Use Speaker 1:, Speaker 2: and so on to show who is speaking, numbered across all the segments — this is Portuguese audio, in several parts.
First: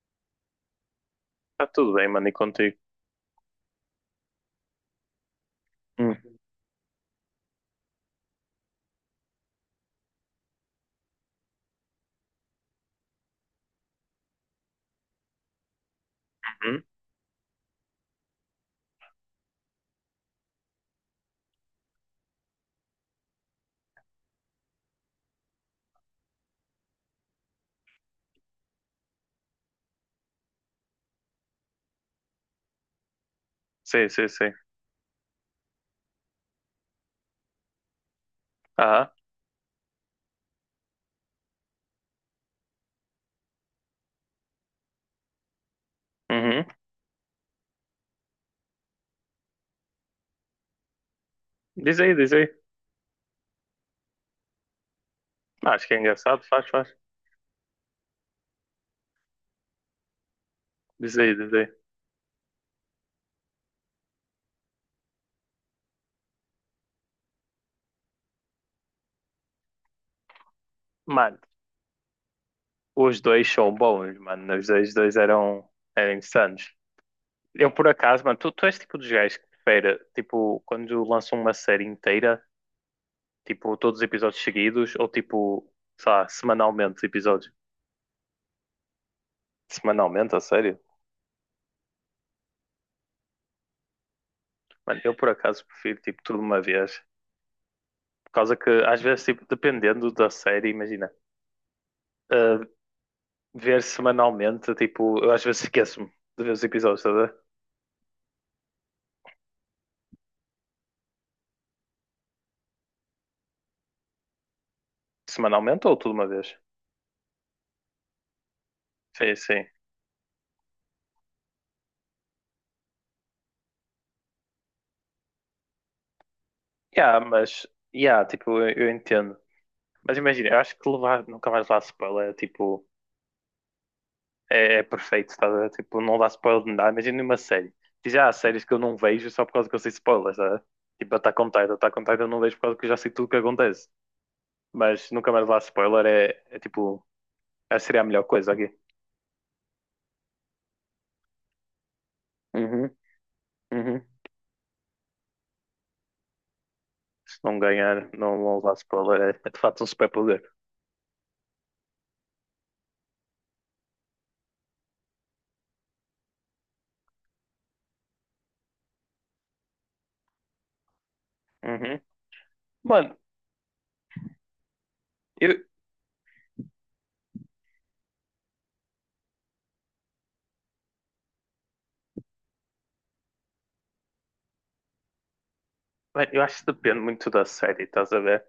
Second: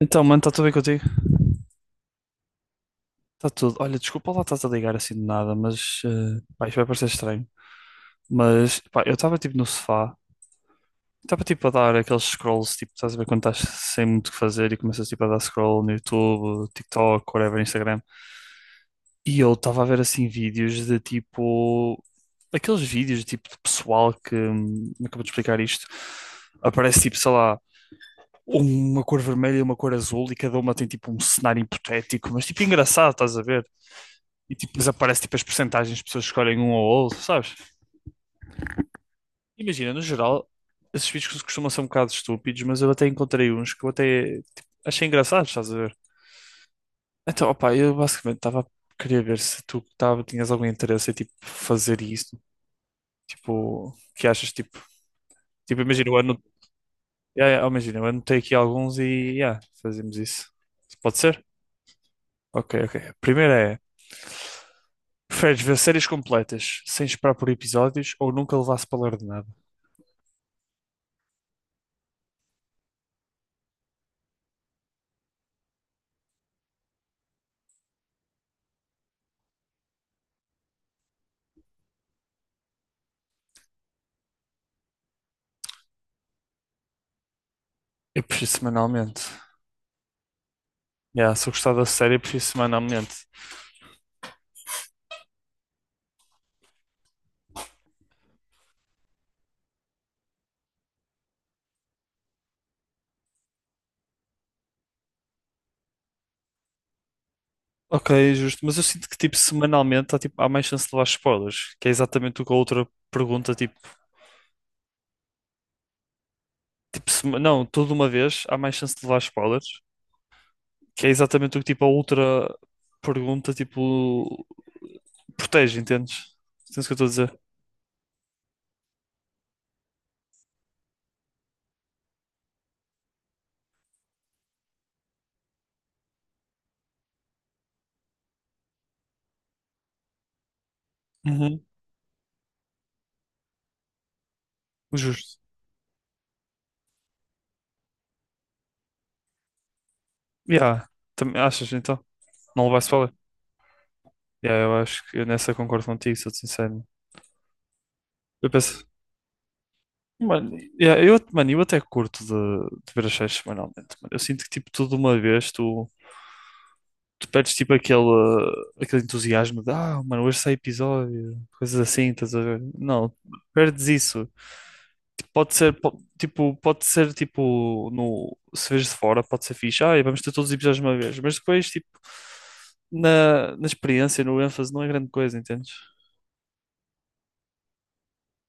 Speaker 1: Então, mano, está tudo bem contigo?
Speaker 2: Está tudo bem, mano, e contigo?
Speaker 1: Está tudo. Olha, desculpa lá estás a ligar assim de nada, mas
Speaker 2: Hum.
Speaker 1: pá, isto vai parecer estranho. Mas pá, eu estava tipo no sofá, estava tipo a dar aqueles scrolls, tipo, estás a ver quando estás sem muito o que fazer e começas tipo a dar scroll no YouTube,
Speaker 2: Uhum.
Speaker 1: TikTok, whatever, Instagram. E eu estava a ver assim vídeos de tipo aqueles vídeos tipo de pessoal que me acabou de explicar isto. Aparece tipo, sei lá, uma cor vermelha e uma cor azul e cada uma tem tipo um cenário hipotético, mas tipo engraçado, estás a ver?
Speaker 2: Sim, sim, sim.
Speaker 1: E tipo, depois aparece tipo as percentagens de pessoas que escolhem um ou outro, sabes?
Speaker 2: Aham.
Speaker 1: Imagina, no geral, esses vídeos costumam ser um bocado estúpidos, mas eu até encontrei uns que eu até tipo, achei engraçados, estás a ver?
Speaker 2: Uhum.
Speaker 1: Então, opá, eu basicamente estava queria ver se tu tava, tinhas algum interesse em tipo
Speaker 2: Diz
Speaker 1: fazer
Speaker 2: aí, diz
Speaker 1: isto,
Speaker 2: aí.
Speaker 1: tipo, que achas tipo,
Speaker 2: Ah,
Speaker 1: tipo,
Speaker 2: acho que é
Speaker 1: imagina, eu
Speaker 2: engraçado,
Speaker 1: anotei,
Speaker 2: faz, faz.
Speaker 1: yeah, yeah, imagina, eu anotei aqui alguns e yeah, fazemos isso.
Speaker 2: Diz
Speaker 1: Pode
Speaker 2: aí,
Speaker 1: ser?
Speaker 2: diz aí.
Speaker 1: Ok, ok. A primeira é preferes ver séries completas sem esperar por episódios ou nunca levar spoiler de nada?
Speaker 2: Mano, os dois são bons, mano. Os dois eram insanos. Eu, por acaso, mano, tu és tipo dos gajos que prefere, tipo, quando lançam uma série inteira, tipo, todos os episódios seguidos, ou tipo, sei lá, semanalmente os episódios.
Speaker 1: Eu prefiro semanalmente.
Speaker 2: Semanalmente, a sério?
Speaker 1: Yeah, se eu gostar da série, eu prefiro semanalmente.
Speaker 2: Mano, eu, por acaso, prefiro, tipo, tudo de uma vez. Por causa que, às vezes, tipo, dependendo da série, imagina. ah, ver semanalmente, tipo, eu às vezes esqueço-me de ver os episódios, estás a ver?
Speaker 1: Ok, justo. Mas eu sinto que, tipo, semanalmente há, tipo, há mais chance de levar spoilers. Que é exatamente o que a outra pergunta, tipo...
Speaker 2: Semanalmente ou tudo uma vez?
Speaker 1: Não, toda uma vez há mais chance de levar
Speaker 2: Sim,
Speaker 1: spoilers.
Speaker 2: sim.
Speaker 1: Que é exatamente o que, tipo, a outra pergunta, tipo... Protege, entendes? Entendes o que eu estou
Speaker 2: Yeah,
Speaker 1: a dizer?
Speaker 2: mas, yeah, tipo, eu entendo. Mas imagina, eu acho que levar, nunca mais levar spoiler é tipo, é perfeito, estás a ver? Tipo, não dá spoiler de nada. Imagina uma série. Diz, há séries que eu não vejo só por causa que eu sei spoilers, estás a ver? Tipo, Attack on Titan eu não vejo por causa que eu já sei tudo o que acontece. Mas nunca
Speaker 1: Justo.
Speaker 2: mais levar spoiler é tipo, essa seria a melhor coisa aqui.
Speaker 1: Yeah. Também achas então? Não levaste
Speaker 2: Uhum,
Speaker 1: para ler?
Speaker 2: uhum.
Speaker 1: Yeah, eu acho que eu nessa concordo contigo, sou-te sincero.
Speaker 2: Se não ganhar, não,
Speaker 1: Eu
Speaker 2: não usar
Speaker 1: penso,
Speaker 2: spoiler, é de facto um superpoder.
Speaker 1: mano, yeah, eu, mano, eu até curto de ver as séries semanalmente. Mano. Eu sinto que tipo tudo de uma vez tu, tu perdes tipo aquele, aquele entusiasmo de ah, mano, hoje sai episódio, coisas
Speaker 2: Uhum.
Speaker 1: assim, estás a ver? Não,
Speaker 2: Mano,
Speaker 1: perdes isso. Tipo, pode
Speaker 2: eu,
Speaker 1: ser, tipo, pode ser tipo, no, se vês de fora, pode ser fixe. Ah, vamos ter todos os episódios de uma vez. Mas depois, tipo, na experiência, no ênfase, não é grande coisa, entendes?
Speaker 2: mano, eu acho que depende muito da série, estás a ver?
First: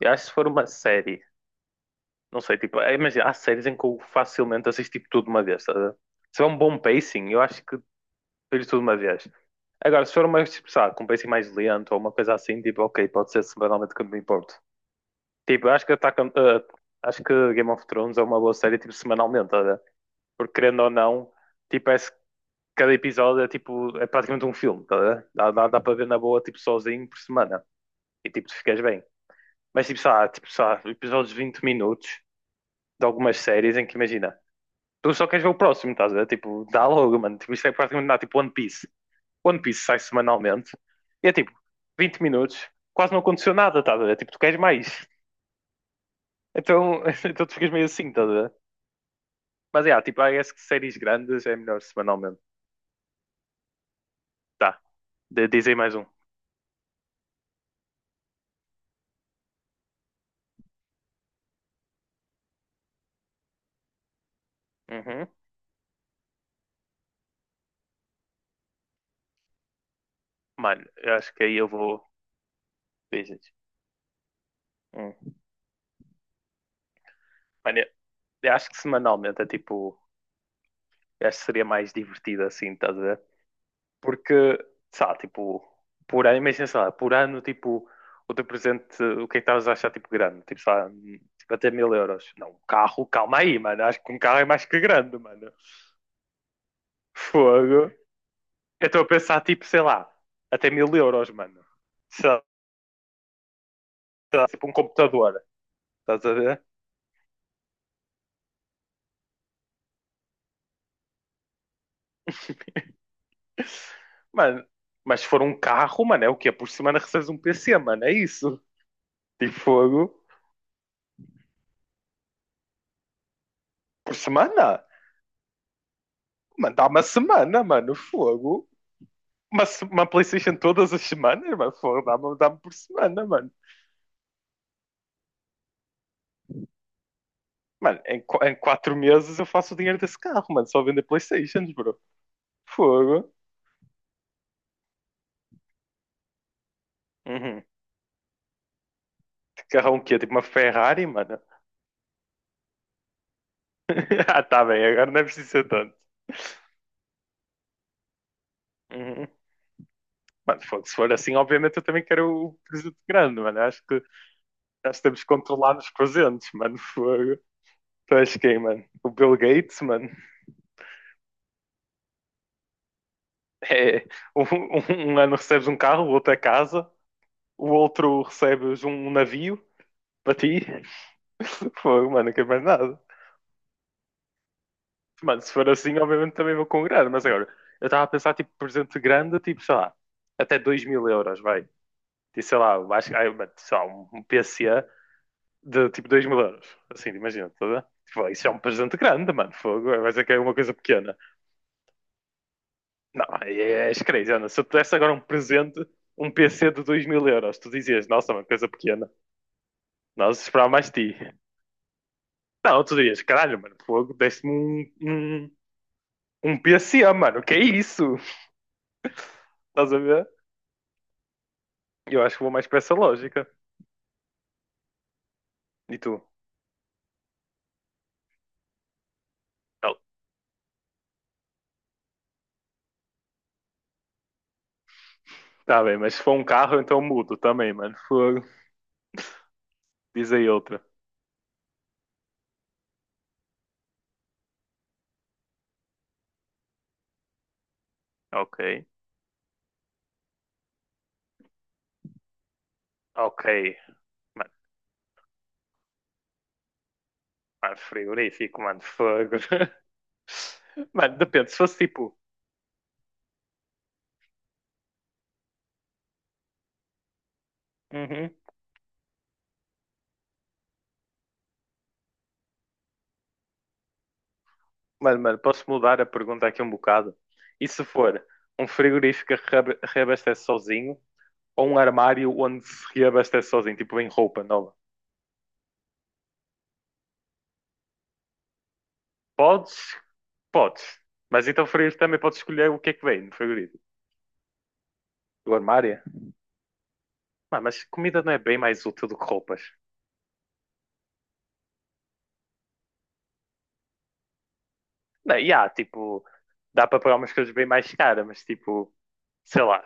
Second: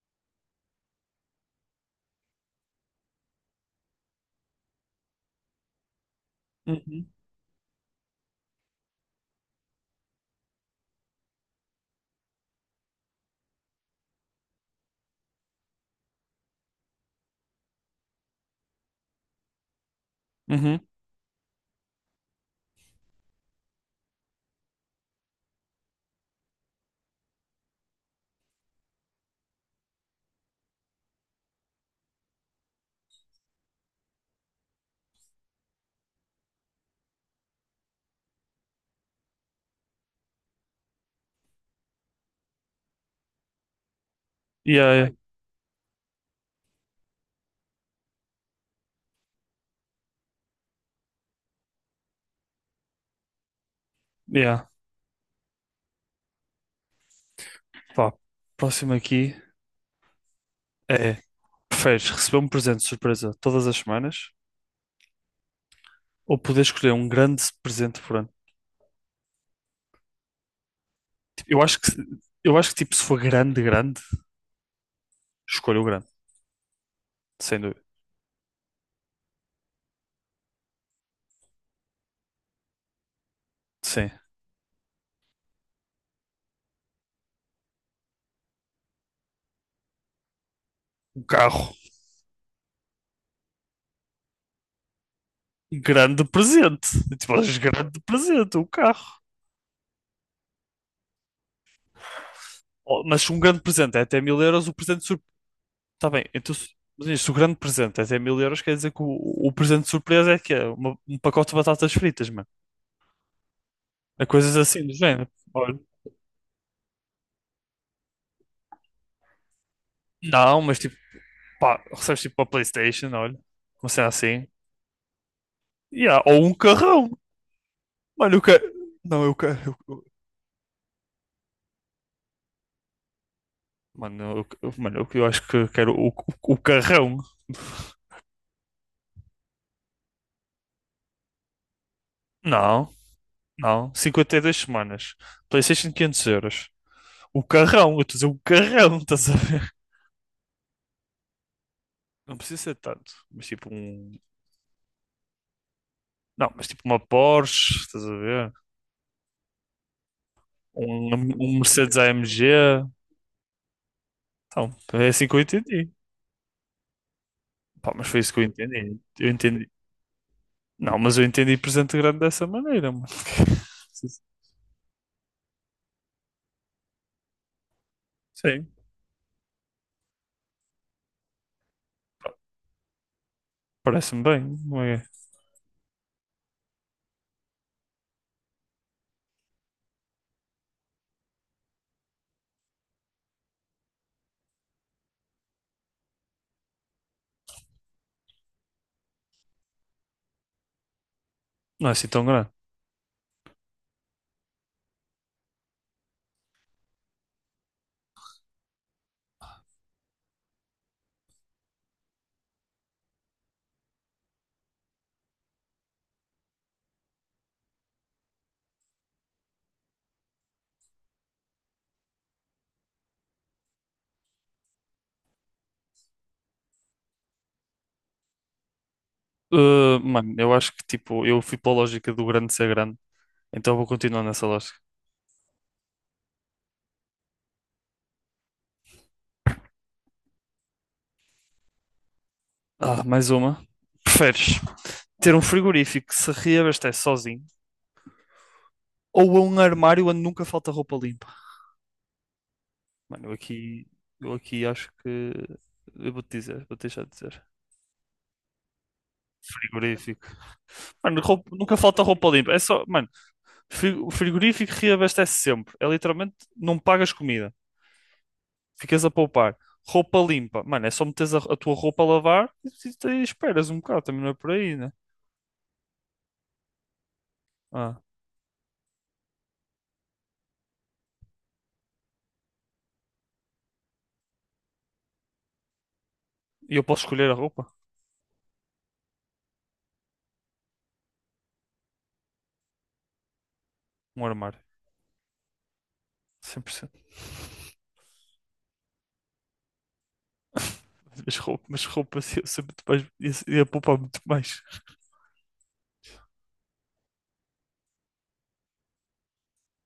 Speaker 2: Eu acho que se for uma série, não sei, tipo, é, imagina, há séries em que eu facilmente assisto tipo, tudo de uma vez, estás a ver? Se for um bom
Speaker 1: Uhum.
Speaker 2: pacing, eu acho que vejo tudo de uma vez. Agora, se for uma, tipo, sabe, com um pacing mais lento ou uma coisa assim, tipo, ok, pode ser semanalmente que eu me importo. Tipo, eu acho que Game of Thrones é uma boa série, tipo, semanalmente, estás a ver? Porque
Speaker 1: Uhum.
Speaker 2: querendo ou não, tipo, é, cada episódio é tipo, é praticamente um filme, tá a ver? Dá para ver na boa, tipo, sozinho por semana, e tipo, tu ficas bem. Mas tipo, sabe, episódios de 20 minutos de algumas séries em que imagina, tu só queres ver o próximo, estás a ver? Tipo, dá logo, mano, tipo, isto é praticamente nada, tipo One Piece. One Piece sai semanalmente, e é tipo, 20 minutos, quase não aconteceu nada, estás a ver? Tipo, tu queres
Speaker 1: Yeah,
Speaker 2: mais.
Speaker 1: yeah.
Speaker 2: Então, então tu ficas meio assim, estás a ver? Mas é, tipo, I guess que séries grandes é melhor semanalmente.
Speaker 1: Yeah.
Speaker 2: Tá, de dizem mais um.
Speaker 1: Pá, próximo aqui é: preferes receber um presente de surpresa todas as semanas
Speaker 2: Uhum.
Speaker 1: ou poder escolher um grande presente por ano?
Speaker 2: Mano, eu acho que
Speaker 1: Tipo,
Speaker 2: aí eu vou.
Speaker 1: eu acho que tipo, se for
Speaker 2: Beijos.
Speaker 1: grande, grande,
Speaker 2: Hum.
Speaker 1: escolho o grande, sem
Speaker 2: Mano,
Speaker 1: dúvida.
Speaker 2: eu acho que semanalmente é tipo. Eu acho que seria mais divertido assim, estás a ver?
Speaker 1: Sim,
Speaker 2: Porque, sabe, tipo, por ano, imagina, sei lá, por ano, tipo, o teu presente, o que é que estavas a achar, tipo, grande? Tipo, sei lá,
Speaker 1: um
Speaker 2: tipo, até
Speaker 1: carro,
Speaker 2: 1000 euros. Não, um carro, calma aí, mano. Acho que um carro é mais que grande, mano.
Speaker 1: grande presente. Tipo,
Speaker 2: Fogo.
Speaker 1: grande presente, um
Speaker 2: Eu estou a
Speaker 1: carro.
Speaker 2: pensar, tipo, sei lá, até 1000 euros, mano. Sei lá,
Speaker 1: Oh, mas se um grande presente é até
Speaker 2: sei
Speaker 1: mil
Speaker 2: lá, tipo,
Speaker 1: euros,
Speaker 2: um
Speaker 1: o presente surpresa.
Speaker 2: computador,
Speaker 1: Está
Speaker 2: estás
Speaker 1: bem,
Speaker 2: a
Speaker 1: então
Speaker 2: ver?
Speaker 1: se mas se o grande presente é até mil euros, quer dizer que o presente surpresa é que é uma- um pacote de batatas fritas, mano. É coisas
Speaker 2: Mano,
Speaker 1: assim do
Speaker 2: mas se
Speaker 1: género.
Speaker 2: for um
Speaker 1: Olha,
Speaker 2: carro, mano, é o quê? Por semana recebes um PC, mano, é isso. Tipo, fogo.
Speaker 1: não, mas tipo, pá, recebes tipo uma PlayStation, olha, uma cena
Speaker 2: Por
Speaker 1: assim.
Speaker 2: semana?
Speaker 1: Yeah, ou um
Speaker 2: Mano, dá uma
Speaker 1: carrão.
Speaker 2: semana, mano,
Speaker 1: Mano, eu
Speaker 2: fogo.
Speaker 1: quero. Não, eu quero.
Speaker 2: Uma, se- uma PlayStation todas as semanas, mano, fogo, dá-me por semana, mano.
Speaker 1: Mano, eu, mano, eu acho que eu quero o carrão.
Speaker 2: Mano, em 4 meses eu faço o dinheiro desse carro, mano, só vender PlayStations, bro.
Speaker 1: Não,
Speaker 2: Fogo.
Speaker 1: não. 52 semanas. PlayStation 500€. O
Speaker 2: Uhum.
Speaker 1: carrão, eu estou a dizer o carrão, estás a ver?
Speaker 2: Carrão o quê? Tipo uma Ferrari, mano?
Speaker 1: Não precisa ser tanto, mas tipo um.
Speaker 2: Ah, tá bem, agora não é preciso ser tanto.
Speaker 1: Não, mas tipo uma Porsche, estás a ver?
Speaker 2: Uhum. Mano, fogo, se for
Speaker 1: Um,
Speaker 2: assim,
Speaker 1: um
Speaker 2: obviamente eu
Speaker 1: Mercedes
Speaker 2: também
Speaker 1: AMG.
Speaker 2: quero o presente grande, mano. Acho que
Speaker 1: Então,
Speaker 2: Já
Speaker 1: é
Speaker 2: estamos
Speaker 1: assim que eu
Speaker 2: controlados
Speaker 1: entendi.
Speaker 2: com os entes, mano. Fogo.
Speaker 1: Pá, mas
Speaker 2: Tu
Speaker 1: foi isso
Speaker 2: és
Speaker 1: que eu
Speaker 2: quem, mano?
Speaker 1: entendi.
Speaker 2: O
Speaker 1: Eu
Speaker 2: Bill
Speaker 1: entendi.
Speaker 2: Gates, mano.
Speaker 1: Não, mas eu entendi presente grande dessa maneira, mano.
Speaker 2: É, um, um um ano recebes um carro, o outro é casa, o outro
Speaker 1: Sim,
Speaker 2: recebes um navio para ti. Fogo, mano, não quero mais nada.
Speaker 1: parece-me bem. Não é,
Speaker 2: Mano, se for assim, obviamente também vou com mas agora, eu estava a pensar, tipo, presente grande, tipo, sei lá, até 2 mil euros, vai. E sei lá, acho que, ai, mano, sei lá, um PCA de tipo 2 mil euros. Assim, imagina, toda. Tipo, isso é um presente grande, mano, fogo, vai ser que é uma coisa pequena.
Speaker 1: não é assim tão grande.
Speaker 2: Não, é, és crazy. Se eu te desse agora um presente, um PC de 2 mil euros, tu dizias, nossa, uma coisa pequena. Nós esperávamos mais de ti. Não, tu dirias, caralho, mano, fogo, deste-me um PSA, mano, que é isso? Estás a ver? Eu acho que vou mais para essa lógica. E tu? Não.
Speaker 1: Mano, eu acho que tipo, eu fui para a lógica do grande ser grande, então vou continuar nessa lógica.
Speaker 2: Tá bem, mas se for um carro, então mudo também, mano, fogo. Diz aí outra.
Speaker 1: Ah, mais uma. Preferes ter um frigorífico que se reabastece sozinho
Speaker 2: Ok,
Speaker 1: ou um armário onde nunca falta roupa limpa? Mano,
Speaker 2: ok.
Speaker 1: eu
Speaker 2: Mano,
Speaker 1: aqui acho que. Eu vou-te dizer, vou deixar de dizer.
Speaker 2: mano, frigorífico, mano, fogo.
Speaker 1: Frigorífico.
Speaker 2: Mano,
Speaker 1: Mano,
Speaker 2: depende, se fosse
Speaker 1: nunca falta
Speaker 2: tipo.
Speaker 1: roupa limpa. É só, mano, o frigorífico reabastece sempre. É literalmente, não pagas comida.
Speaker 2: Uhum.
Speaker 1: Ficas a poupar. Roupa limpa. Mano, é só meteres a tua roupa a lavar e, e esperas um bocado. Também não é por aí, né?
Speaker 2: Mano, posso mudar a pergunta aqui um bocado? E se
Speaker 1: Ah,
Speaker 2: for um frigorífico que reabastece sozinho ou um armário onde se reabastece sozinho, tipo vem roupa nova?
Speaker 1: e eu posso escolher a roupa?
Speaker 2: Podes? Podes. Mas então o frigorífico também pode escolher o que é que vem no frigorífico.
Speaker 1: Um armário.
Speaker 2: O armário?
Speaker 1: 100%.
Speaker 2: Mano, mas comida não é bem mais útil do que roupas.
Speaker 1: Mas roupa assim, eu sei muito mais, ia, ia poupar muito mais.
Speaker 2: Não, e há, tipo, dá para pagar umas coisas bem mais caras, mas tipo, sei lá,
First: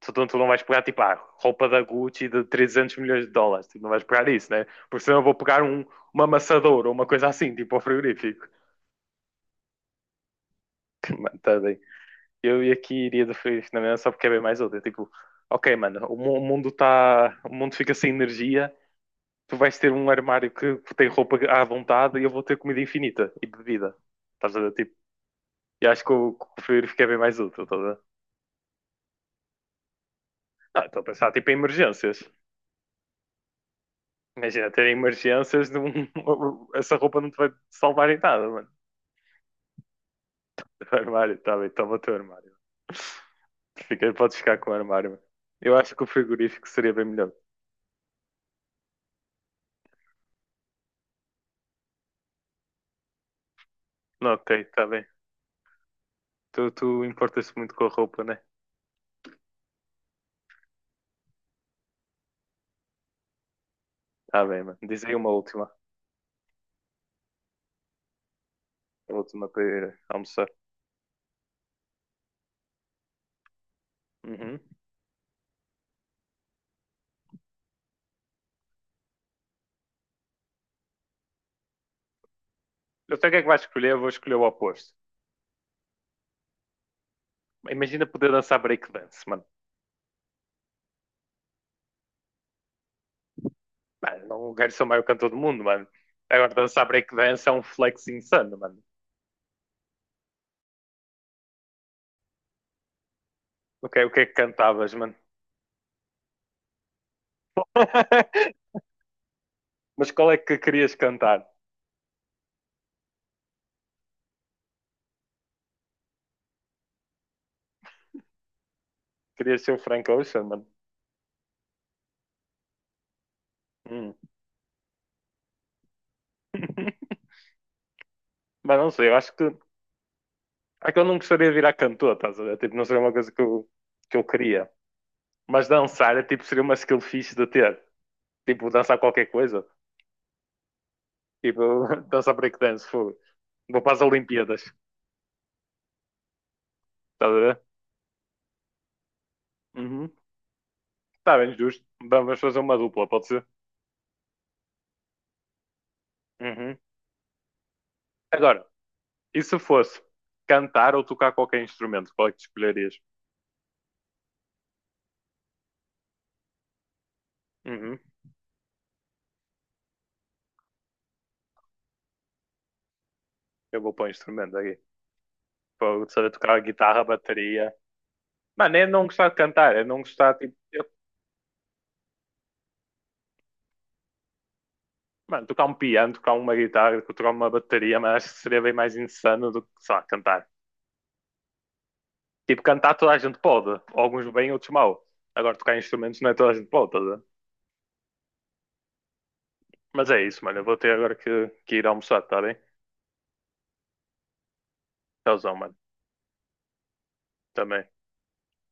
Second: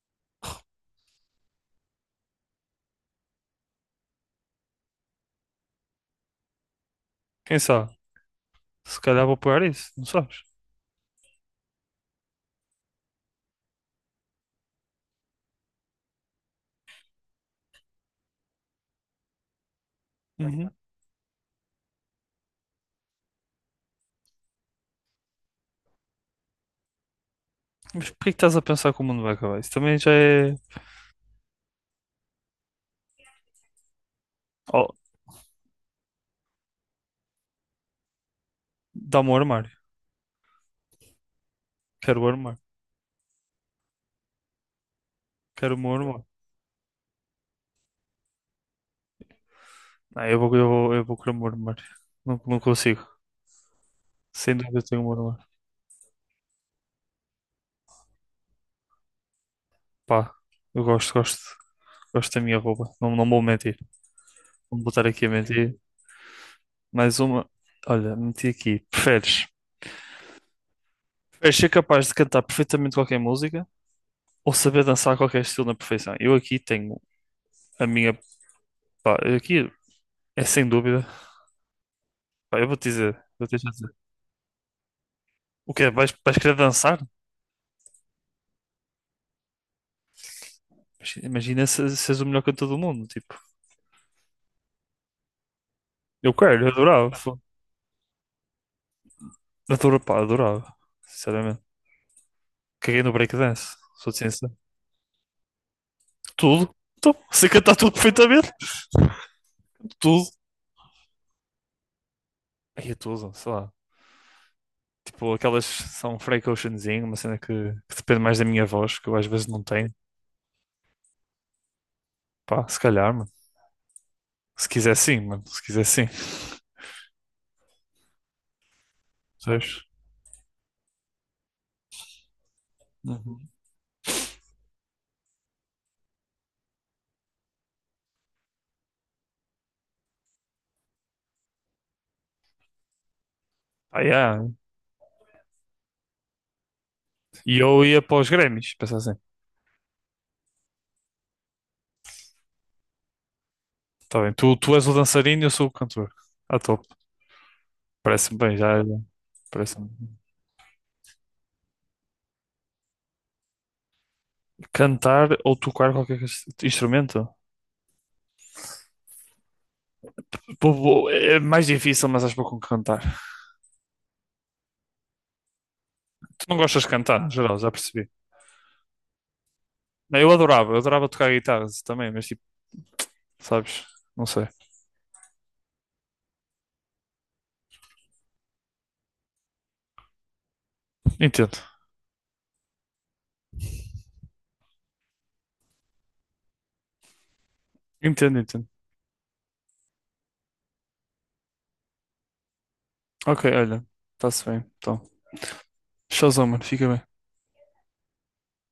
Speaker 2: tu não vais pegar tipo, roupa da Gucci de 300 milhões de dólares, tipo, não vais pegar isso, né? Porque senão eu vou pegar uma amassadora ou uma coisa assim,
Speaker 1: Quem
Speaker 2: tipo, ao
Speaker 1: sabe?
Speaker 2: frigorífico.
Speaker 1: Se calhar vou pagar isso, não sabes?
Speaker 2: Mano, tá bem. Eu e aqui iria do frigorífico na mesma só porque é bem mais útil, tipo, ok, mano, o mundo tá, o mundo fica sem energia, tu vais ter um armário que tem roupa à vontade e eu vou ter comida infinita e bebida, estás a ver? Tipo, e acho que que o frigorífico é bem mais útil, estás
Speaker 1: Mas porquê que estás a pensar que o mundo vai acabar? Isso também já é.
Speaker 2: Ah, estou a pensar tipo em emergências. Imagina ter
Speaker 1: Oh,
Speaker 2: emergências, essa roupa não te vai salvar em nada, mano.
Speaker 1: dá-me o armário.
Speaker 2: O armário, está bem, toma o teu
Speaker 1: Quero o
Speaker 2: armário.
Speaker 1: armário.
Speaker 2: Fica, podes ficar com o armário, mano.
Speaker 1: Quero
Speaker 2: Eu
Speaker 1: o meu
Speaker 2: acho que o
Speaker 1: armário.
Speaker 2: frigorífico seria bem melhor.
Speaker 1: Não, eu vou querer o meu armário. Não, não consigo.
Speaker 2: Não,
Speaker 1: Sem
Speaker 2: ok,
Speaker 1: dúvida eu
Speaker 2: está
Speaker 1: tenho
Speaker 2: bem.
Speaker 1: o meu armário.
Speaker 2: Tu importas-te muito com a roupa, né?
Speaker 1: Pá, eu gosto, gosto. Gosto da minha roupa. Não, não vou mentir.
Speaker 2: Está bem, mano.
Speaker 1: Não vou
Speaker 2: Diz
Speaker 1: estar
Speaker 2: aí
Speaker 1: aqui a
Speaker 2: uma última.
Speaker 1: mentir. Mais uma. Olha, meti aqui.
Speaker 2: A
Speaker 1: Preferes?
Speaker 2: última para ir almoçar.
Speaker 1: Preferes ser capaz de cantar perfeitamente qualquer música ou
Speaker 2: Uhum.
Speaker 1: saber dançar qualquer estilo na perfeição? Eu aqui tenho a minha. Pá, aqui é sem dúvida. Pá, eu vou te
Speaker 2: Eu
Speaker 1: dizer.
Speaker 2: sei o que é
Speaker 1: Vou
Speaker 2: que
Speaker 1: te
Speaker 2: vais escolher,
Speaker 1: dizer.
Speaker 2: eu vou escolher o oposto.
Speaker 1: O quê? Vais, vais querer dançar?
Speaker 2: Imagina poder dançar breakdance, mano.
Speaker 1: Imagina se és o melhor cantor do mundo, tipo.
Speaker 2: Mano, não quero ser o maior cantor do mundo, mano.
Speaker 1: Eu
Speaker 2: Agora
Speaker 1: quero, eu
Speaker 2: dançar
Speaker 1: adorava.
Speaker 2: breakdance é um flex insano, mano.
Speaker 1: Adorava, pá, adorava. Sinceramente. Caguei no breakdance,
Speaker 2: O que, é- o
Speaker 1: sou de
Speaker 2: que é que
Speaker 1: ciência.
Speaker 2: cantavas, mano?
Speaker 1: Tudo. Tudo. Sei cantar tudo perfeitamente.
Speaker 2: Mas qual
Speaker 1: Tudo.
Speaker 2: é que querias cantar?
Speaker 1: Aí é tudo, sei lá. Tipo, aquelas são free cautionzinho, uma cena que depende mais da minha voz, que eu às vezes
Speaker 2: Querias
Speaker 1: não
Speaker 2: ser o
Speaker 1: tenho.
Speaker 2: Frank Ocean, mano?
Speaker 1: Pá, se calhar, mano.
Speaker 2: Hum.
Speaker 1: Se quiser sim, mano. Se quiser sim.
Speaker 2: Mas não sei, eu acho que.
Speaker 1: Sabes?
Speaker 2: É que eu não gostaria de virar cantor, estás a ver? Tipo, não seria uma coisa que
Speaker 1: Uhum.
Speaker 2: eu, que eu queria. Mas dançar, é, tipo, seria uma skill fixe de ter. Tipo, dançar qualquer coisa. Tipo, dançar breakdance, fogo. Vou para as
Speaker 1: Ah, yeah.
Speaker 2: Olimpíadas, estás a
Speaker 1: E
Speaker 2: ver?
Speaker 1: eu ia para os Grammys, pensar assim.
Speaker 2: Uhum. Está bem, justo. Vamos fazer uma dupla, pode ser?
Speaker 1: Tá bem, tu és o dançarino e eu sou o cantor. Ah,
Speaker 2: Uhum.
Speaker 1: top. Parece-me bem,
Speaker 2: Agora,
Speaker 1: já.
Speaker 2: e se
Speaker 1: Parece-me.
Speaker 2: fosse cantar ou tocar qualquer instrumento, qual é que tu escolherias?
Speaker 1: Cantar ou tocar qualquer instrumento?
Speaker 2: Uhum.
Speaker 1: É mais difícil, mas acho pouco com cantar.
Speaker 2: Eu vou pôr um instrumento aqui. Vou saber
Speaker 1: Tu não
Speaker 2: tocar
Speaker 1: gostas de
Speaker 2: guitarra,
Speaker 1: cantar, no geral, já
Speaker 2: bateria.
Speaker 1: percebi.
Speaker 2: Mano, é não gostar de cantar, é não
Speaker 1: Não,
Speaker 2: gostar, tipo,
Speaker 1: eu adorava tocar guitarra também, mas tipo, sabes? Não sei.
Speaker 2: mano, tocar um piano, tocar uma guitarra, tipo, tocar uma bateria, mas acho que seria bem mais insano do que, sei lá, cantar.
Speaker 1: Entendo.
Speaker 2: Tipo, cantar toda a gente pode, alguns bem, outros mal. Agora, tocar instrumentos não é toda a gente pode, tá a ver?
Speaker 1: Entendo.
Speaker 2: Mas é isso, mano, eu vou ter agora que ir almoçar, tá bem?
Speaker 1: Ok, olha, está-se bem. Então,
Speaker 2: Tchauzão, mano,
Speaker 1: showzão, mano, fica bem.
Speaker 2: também.